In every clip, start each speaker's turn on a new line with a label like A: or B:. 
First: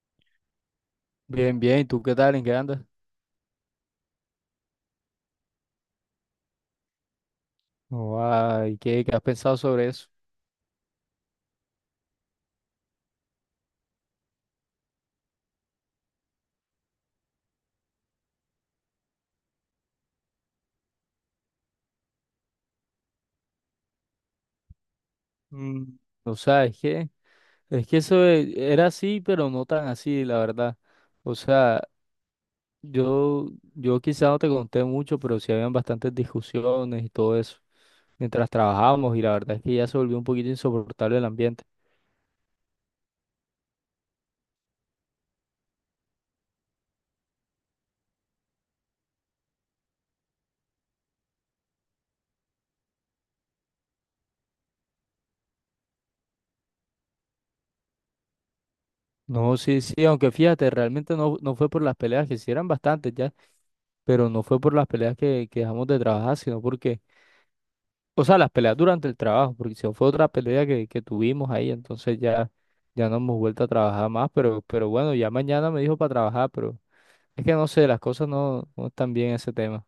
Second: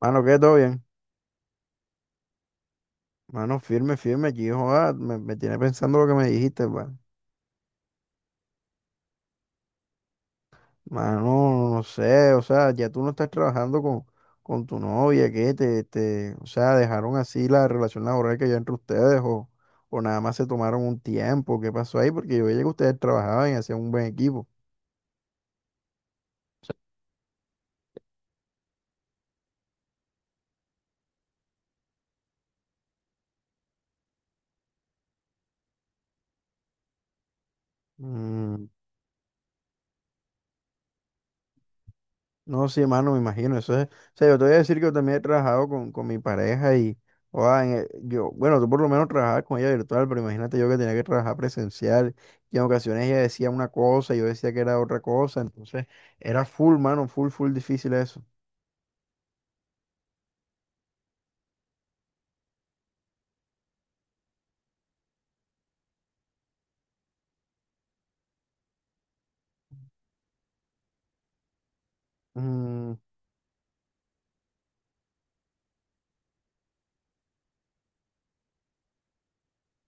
A: Mano, ¿qué? ¿Todo bien?
B: Bien, bien. ¿Y tú qué tal? ¿En qué andas?
A: Mano, firme, firme. Aquí, joda, me tiene pensando lo que me dijiste, pa.
B: No, ay, ¿qué has pensado sobre eso?
A: Mano, no sé, o sea, ya tú no estás trabajando con tu novia, ¿qué? O sea, ¿dejaron así la relación laboral que había entre ustedes o nada más se tomaron un tiempo? ¿Qué pasó ahí? Porque yo veía que ustedes trabajaban y hacían un buen equipo.
B: Mm, O sea, es que eso era así, pero no tan así, la verdad. O sea, yo, yo quizá no te conté mucho, pero sí habían bastantes discusiones y todo eso mientras
A: Mm.
B: trabajábamos, y la verdad es que ya se volvió un poquito insoportable el ambiente.
A: No, sí, hermano, me imagino. Eso es, o sea, yo te voy a decir que yo también he trabajado con mi pareja y, o sea, yo, bueno, tú por lo menos trabajabas con ella virtual, pero imagínate yo que tenía que trabajar presencial y en ocasiones ella decía una cosa y yo decía que era otra cosa, entonces era full, mano, full, full difícil eso.
B: No, sí, sí, aunque fíjate, realmente no fue por las peleas, que sí eran bastantes ya, pero no fue por las peleas que dejamos de trabajar, sino porque... O sea, las peleas durante el trabajo, porque si no fue otra pelea que tuvimos ahí, entonces ya no hemos vuelto a trabajar más, pero bueno, ya mañana me dijo para trabajar, pero es que no sé, las cosas no están bien en ese tema.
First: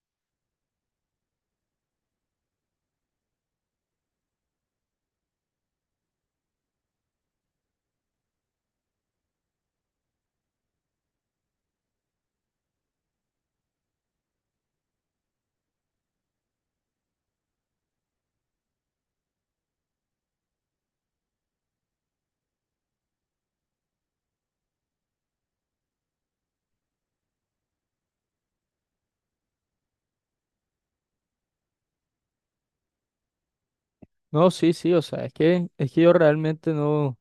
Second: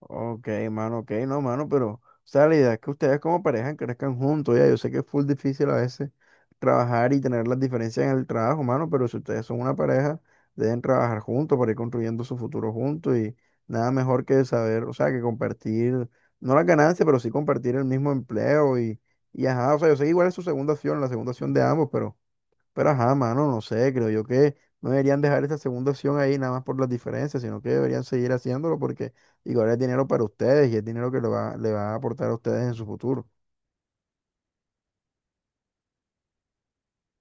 A: Ok, mano, ok, no, mano, pero, o sea, la idea es que ustedes como pareja crezcan juntos, ya, yo sé que es full difícil a veces trabajar y tener las diferencias en el trabajo, mano, pero si ustedes son una pareja, deben trabajar juntos para ir construyendo su futuro juntos y nada mejor que saber, o sea, que compartir, no las ganancias, pero sí compartir el mismo empleo y ajá, o sea, yo sé que igual es su segunda opción, la segunda opción de ambos, pero ajá, mano, no sé, creo yo que no deberían dejar esa segunda opción ahí nada más por las diferencias, sino que deberían seguir haciéndolo porque igual es dinero para ustedes y es dinero que le va a aportar a ustedes en su futuro.
B: No, sí, sí, o sea, es que yo realmente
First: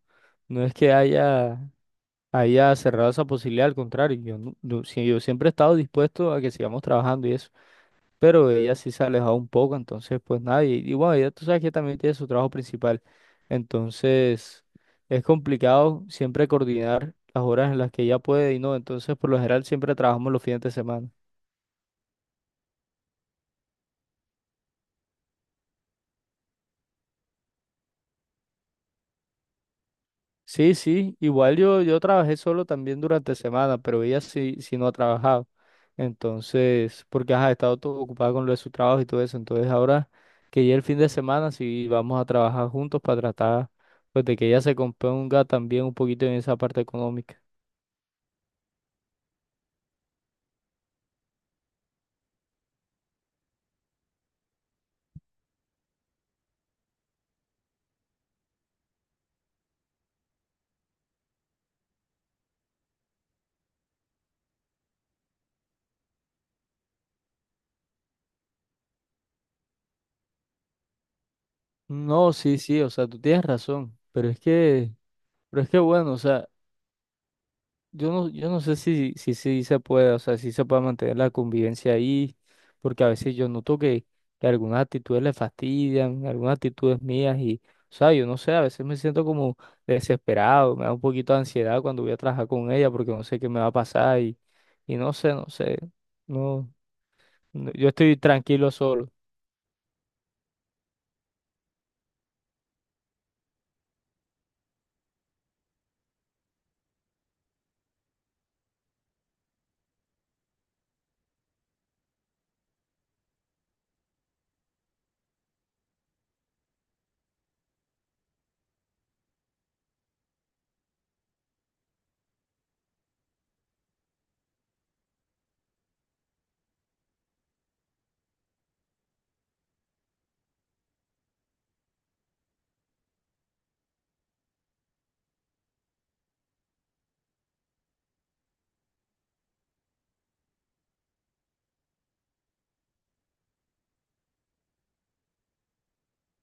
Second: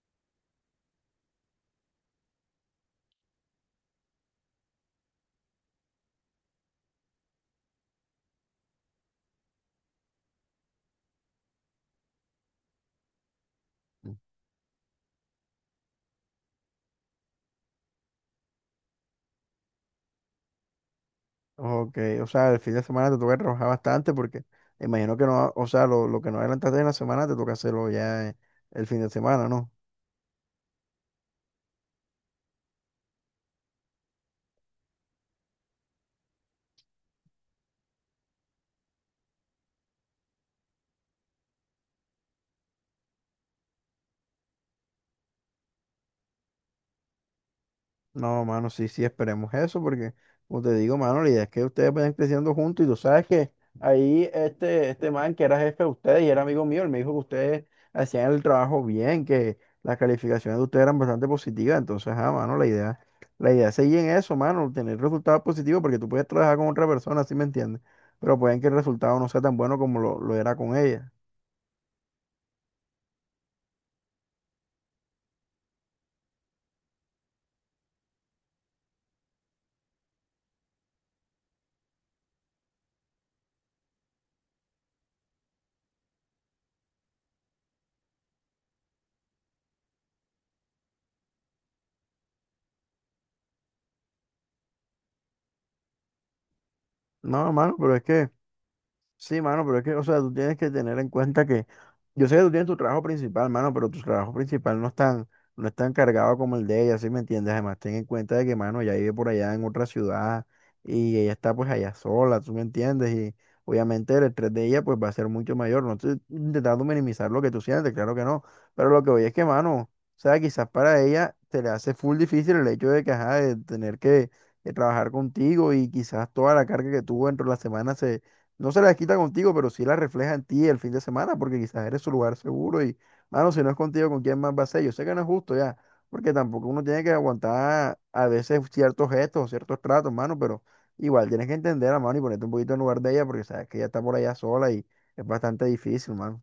B: no es que haya, haya cerrado esa posibilidad, al contrario, yo, no- yo, sí, yo siempre he estado dispuesto a que sigamos trabajando y eso. Pero ella sí se ha alejado un poco, entonces pues nada, y bueno, ella tú sabes que también tiene su trabajo principal, entonces es complicado siempre coordinar las horas en las que ella puede y no, entonces por lo general siempre trabajamos los fines de semana.
A: Ok, o sea, el fin de semana te toca trabajar bastante porque imagino que no, o sea, lo que no adelantaste en la semana te toca hacerlo ya el fin de semana, ¿no?
B: Sí, sí, igual yo trabajé solo también durante semana, pero ella sí no ha trabajado. Entonces, porque ajá, ha estado todo ocupada con lo de su trabajo y todo eso. Entonces, ahora que ya el fin de semana sí vamos a trabajar juntos para tratar pues de que ella se componga también un poquito en esa parte económica.
A: No, mano, sí, sí, esperemos eso, porque, como te digo, mano, la idea es que ustedes vayan creciendo juntos y tú sabes que ahí este, este man que era jefe de ustedes y era amigo mío, él me dijo que ustedes hacían el trabajo bien, que las calificaciones de ustedes eran bastante positivas, entonces, ah, mano, la idea es seguir en eso, mano, tener resultados positivos, porque tú puedes trabajar con otra persona, ¿sí me entiendes? Pero pueden que el resultado no sea tan bueno como lo era con ella.
B: No, sí, sí, o sea, tú tienes razón, pero es que bueno, o sea, yo no sé si, sí se puede, o sea, si se puede mantener la convivencia ahí, porque a veces yo noto que algunas actitudes le fastidian, algunas actitudes mías y, o sea, yo no sé, a veces me siento como desesperado, me da un poquito de ansiedad cuando voy a trabajar con ella porque no sé qué me va a pasar y no sé, no sé, no,
A: No,
B: no,
A: mano,
B: yo
A: pero es
B: estoy
A: que...
B: tranquilo solo.
A: Sí, mano, pero es que, o sea, tú tienes que tener en cuenta que, yo sé que tú tienes tu trabajo principal, mano, pero tu trabajo principal no es tan, no es tan cargado como el de ella, ¿sí me entiendes? Además, ten en cuenta de que, mano, ella vive por allá en otra ciudad y ella está pues allá sola, ¿tú me entiendes? Y obviamente el estrés de ella pues va a ser mucho mayor. No estoy intentando minimizar lo que tú sientes, claro que no, pero lo que voy es que, mano, o sea, quizás para ella se le hace full difícil el hecho de que, ajá, de tener que trabajar contigo y quizás toda la carga que tuvo dentro de la semana se no se las quita contigo, pero sí las refleja en ti el fin de semana, porque quizás eres su lugar seguro y, mano, si no es contigo, ¿con quién más va a ser? Yo sé que no es justo ya, porque tampoco uno tiene que aguantar a veces ciertos gestos o ciertos tratos, mano, pero igual tienes que entender a mano y ponerte un poquito en lugar de ella, porque sabes que ella está por allá sola y es bastante difícil, mano.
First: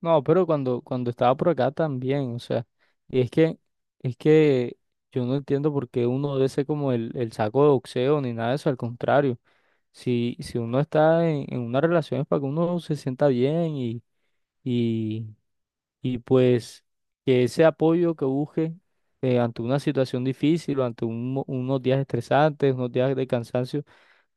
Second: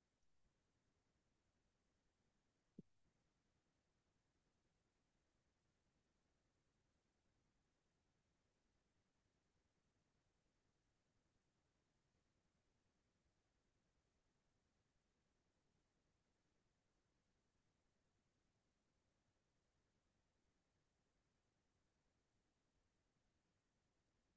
B: No, pero cuando estaba por acá también, o sea, y es que, es que yo no entiendo por qué uno debe ser como el saco de boxeo ni nada de eso, al contrario, si uno está en una relación es para que uno se sienta bien y, y pues que ese apoyo que busque ante una situación difícil o ante un unos días estresantes, unos días de cansancio,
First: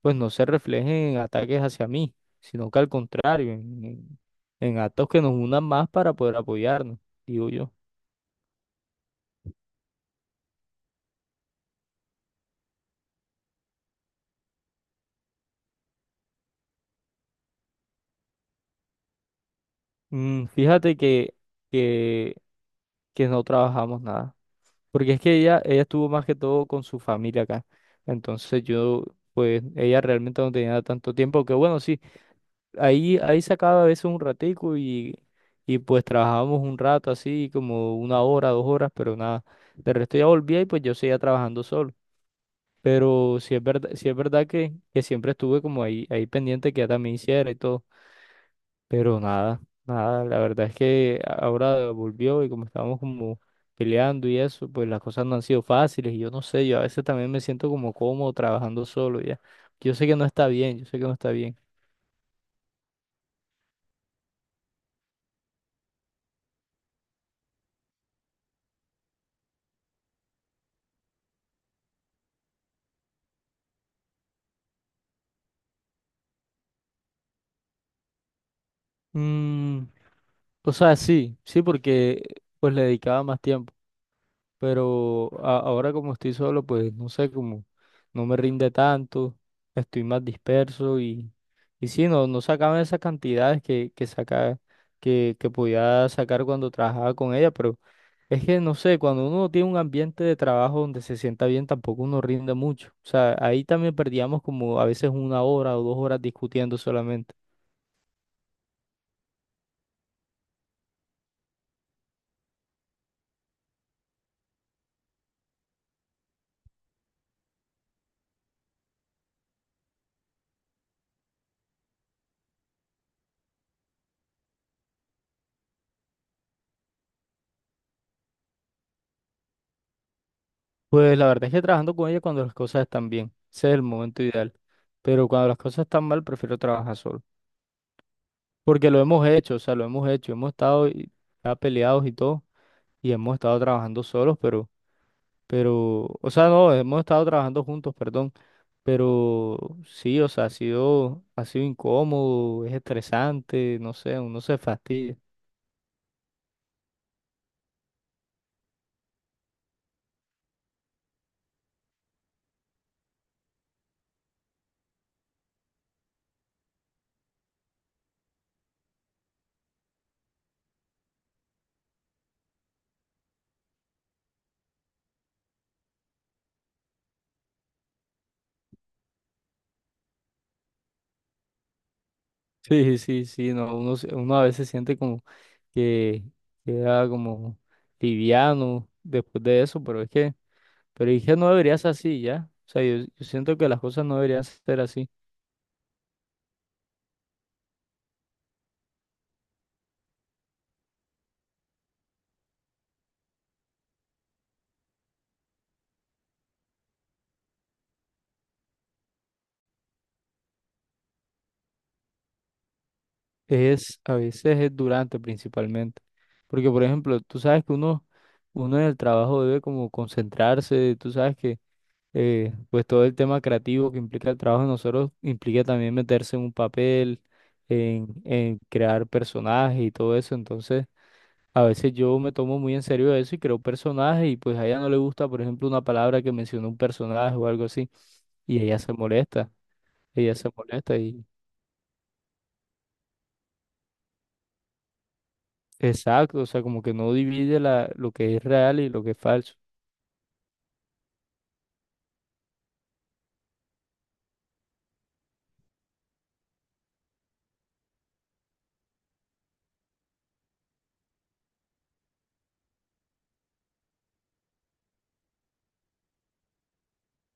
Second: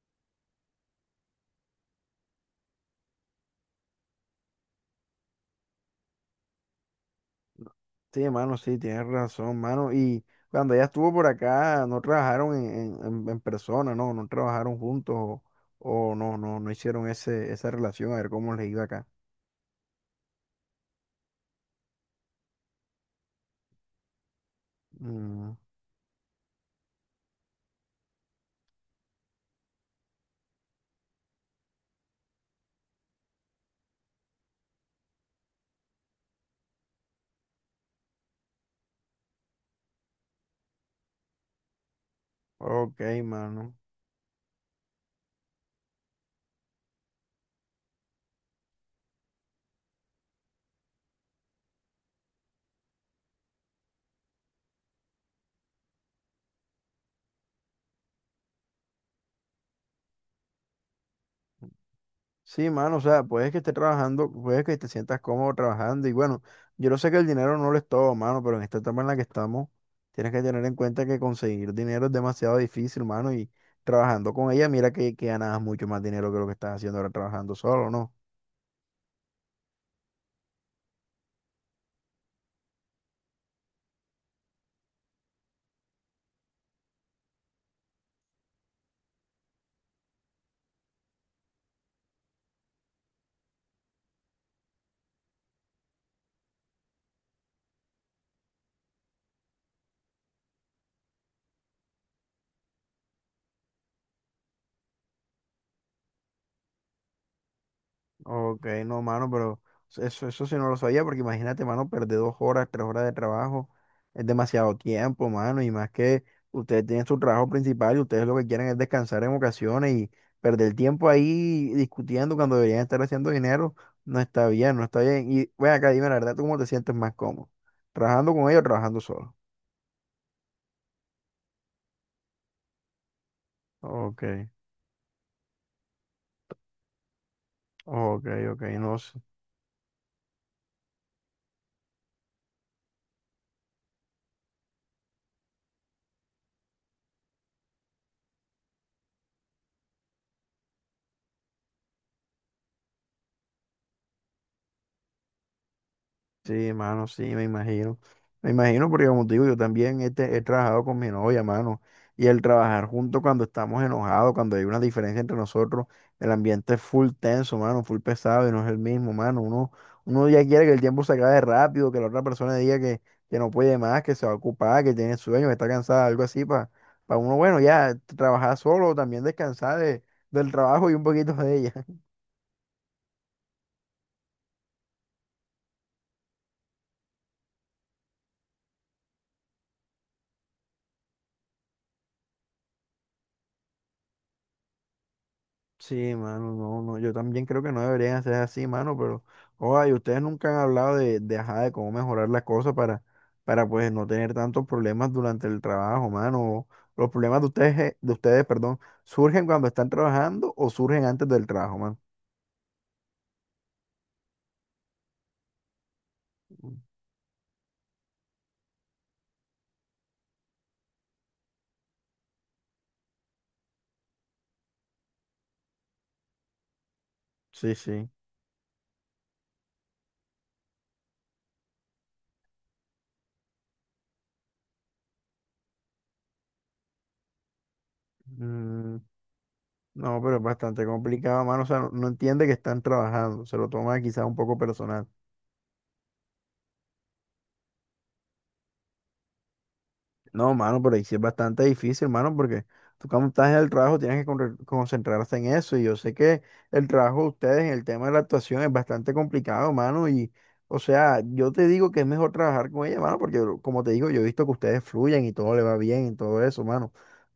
B: pues no se reflejen en ataques hacia mí, sino que al contrario, en actos que nos unan más para poder apoyarnos, digo yo.
A: Sí, mano, sí, tienes razón, mano. Y cuando ella estuvo por acá, no trabajaron en, en persona, no, no trabajaron juntos o no, no, no hicieron ese, esa relación, a ver cómo les iba acá.
B: Fíjate que, que no trabajamos nada, porque es que
A: Mm.
B: ella estuvo más que todo con su familia acá, entonces pues ella realmente no tenía tanto tiempo, que bueno, sí, ahí sacaba a veces un ratico y pues trabajábamos un rato así, como una hora, dos horas, pero nada, de resto ya volvía y pues yo seguía trabajando solo.
A: Ok,
B: Pero
A: mano.
B: sí es verdad que siempre estuve como ahí, ahí pendiente que ya también hiciera y todo. Pero nada, nada, la verdad es que ahora volvió y como estábamos como peleando y eso, pues las cosas no han sido fáciles y yo no sé, yo a veces también me siento como cómodo trabajando solo ya. Yo sé que no está bien, yo sé que no está bien.
A: Sí, mano, o sea, puedes que estés trabajando, puedes que te sientas cómodo trabajando y bueno, yo no sé que el dinero no lo es todo, mano, pero en esta etapa en la que estamos, tienes que tener en cuenta que conseguir dinero es demasiado difícil, mano, y trabajando con ella, mira que ganas mucho más dinero que lo que estás haciendo ahora trabajando solo, ¿no?
B: Mm, o sea, sí, sí, porque pues le dedicaba más tiempo. Pero ahora como estoy solo, pues no sé, como no me rinde tanto, estoy más disperso y sí, no, no sacaba esas cantidades que podía sacar cuando trabajaba con ella, pero es que no sé, cuando uno tiene un ambiente de trabajo donde se sienta bien, tampoco uno rinde mucho. O sea, ahí también perdíamos como a veces una hora o dos horas discutiendo solamente.
A: Ok, no, mano, pero eso sí no lo sabía, porque imagínate, mano, perder dos horas, tres horas de trabajo, es demasiado tiempo, mano, y más que ustedes tienen su trabajo principal y ustedes lo que quieren es descansar en ocasiones y perder el tiempo ahí discutiendo cuando deberían estar haciendo dinero, no está bien, no está bien. Y ven acá, dime la verdad, ¿tú cómo te sientes más cómodo? ¿Trabajando con ellos o trabajando solo?
B: Pues la verdad es que trabajando con ella cuando las cosas están bien, ese es el momento
A: Ok,
B: ideal. Pero cuando las cosas están mal, prefiero trabajar solo.
A: ok, ok,
B: Porque
A: no.
B: lo hemos hecho, o sea, lo hemos hecho, hemos estado ya peleados y todo, y hemos estado trabajando solos, pero, o sea, no, hemos estado trabajando juntos, perdón, pero sí, o sea, ha sido incómodo, es estresante, no sé, uno se fastidia.
A: Sí, mano, sí, me imagino. Me imagino porque como te digo, yo también este, he trabajado con mi novia, mano. Y el trabajar juntos cuando estamos enojados, cuando hay una diferencia entre nosotros, el ambiente es full tenso, mano, full pesado y no es el mismo, mano. Uno, uno ya quiere que el tiempo se acabe rápido, que la otra persona diga que no puede más, que se va a ocupar, que tiene sueño, que está cansada, algo así, para uno, bueno, ya trabajar solo, también descansar de, del trabajo y un poquito de ella.
B: Sí, sí, sí, no, uno, uno a veces siente como que queda como liviano después de eso, pero es que no debería ser así, ¿ya? O sea, yo siento que las cosas no deberían ser así.
A: Sí, mano, no, no, yo también creo que no deberían hacer así, mano, pero, oye, ustedes nunca han hablado de, ajá, de cómo mejorar las cosas para, pues, no tener tantos problemas durante el trabajo, mano. Los problemas de ustedes, perdón, ¿surgen cuando están trabajando o surgen antes del trabajo, mano?
B: Es a veces es durante principalmente. Porque, por ejemplo, tú sabes que uno en el trabajo debe como concentrarse, tú sabes que pues todo el tema creativo que implica el trabajo de nosotros implica también meterse en un papel,
A: Sí, sí.
B: en crear personajes y todo eso. Entonces, a veces yo me tomo muy en serio eso y creo personajes y pues a ella no le gusta, por ejemplo, una palabra que mencionó un personaje o algo así y
A: Mm, no,
B: ella
A: pero es
B: se
A: bastante
B: molesta y...
A: complicado, mano, o sea, no, no entiende que están trabajando, se lo toma quizás un poco personal.
B: Exacto, o sea, como que no divide lo que es real y lo que es falso.
A: No, mano, pero ahí sí es bastante difícil, mano, porque tú cuando estás en el trabajo tienes que concentrarse en eso. Y yo sé que el trabajo de ustedes en el tema de la actuación es bastante complicado, mano. Y, o sea, yo te digo que es mejor trabajar con ella, mano, porque como te digo, yo he visto que ustedes fluyen y todo le va bien y todo eso, mano.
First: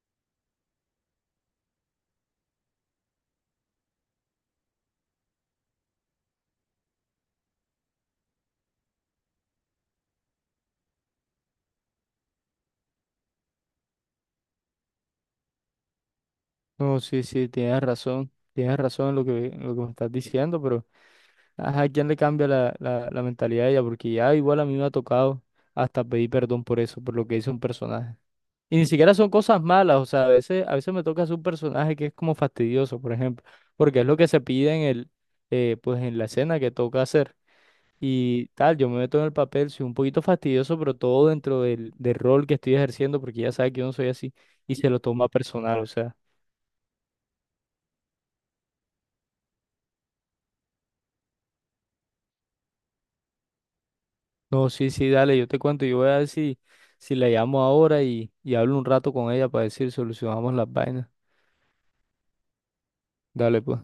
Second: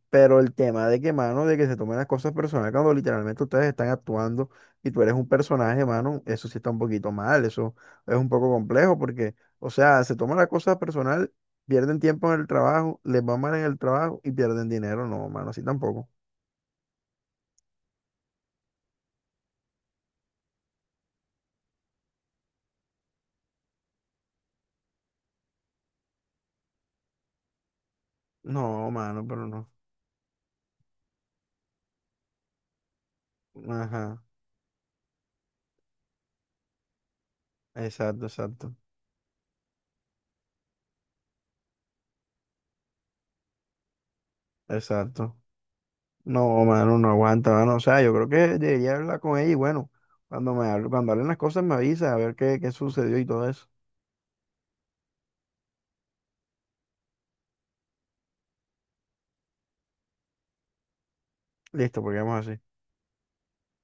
A: Pero el tema de que, mano, de que se tomen las cosas personales cuando literalmente ustedes están actuando y tú eres un personaje, mano, eso sí está un poquito mal, eso es un poco complejo porque, o sea, se toman las cosas personal, pierden tiempo en el trabajo, les va mal en el trabajo y pierden dinero, no, mano, así tampoco.
B: No, sí, sí, tienes razón en lo en lo que me estás diciendo, pero ajá, ¿quién le cambia la mentalidad a ella? Porque ya igual a mí me ha tocado hasta pedir perdón por eso, por lo que hizo un personaje. Y ni
A: No,
B: siquiera
A: mano,
B: son
A: pero
B: cosas
A: no.
B: malas, o sea, a veces me toca hacer un personaje que es como fastidioso, por ejemplo, porque es lo
A: Ajá,
B: que se pide en pues en la escena que toca hacer.
A: exacto,
B: Y
A: exacto,
B: tal, yo me meto en el papel, soy un poquito fastidioso, pero todo dentro del rol que estoy ejerciendo, porque ya sabe que yo no soy así, y se lo toma
A: exacto.
B: personal, o sea,
A: No, mano, no aguanta, mano, o sea, yo creo que debería hablar con ella y bueno, cuando hablen las cosas me avisa a ver qué, qué sucedió y todo eso.
B: no, sí, sí, dale, yo te cuento, yo voy a ver si, si la llamo ahora y hablo un rato con ella para decir, solucionamos las vainas.
A: Listo, porque vamos así.
B: Dale, pues.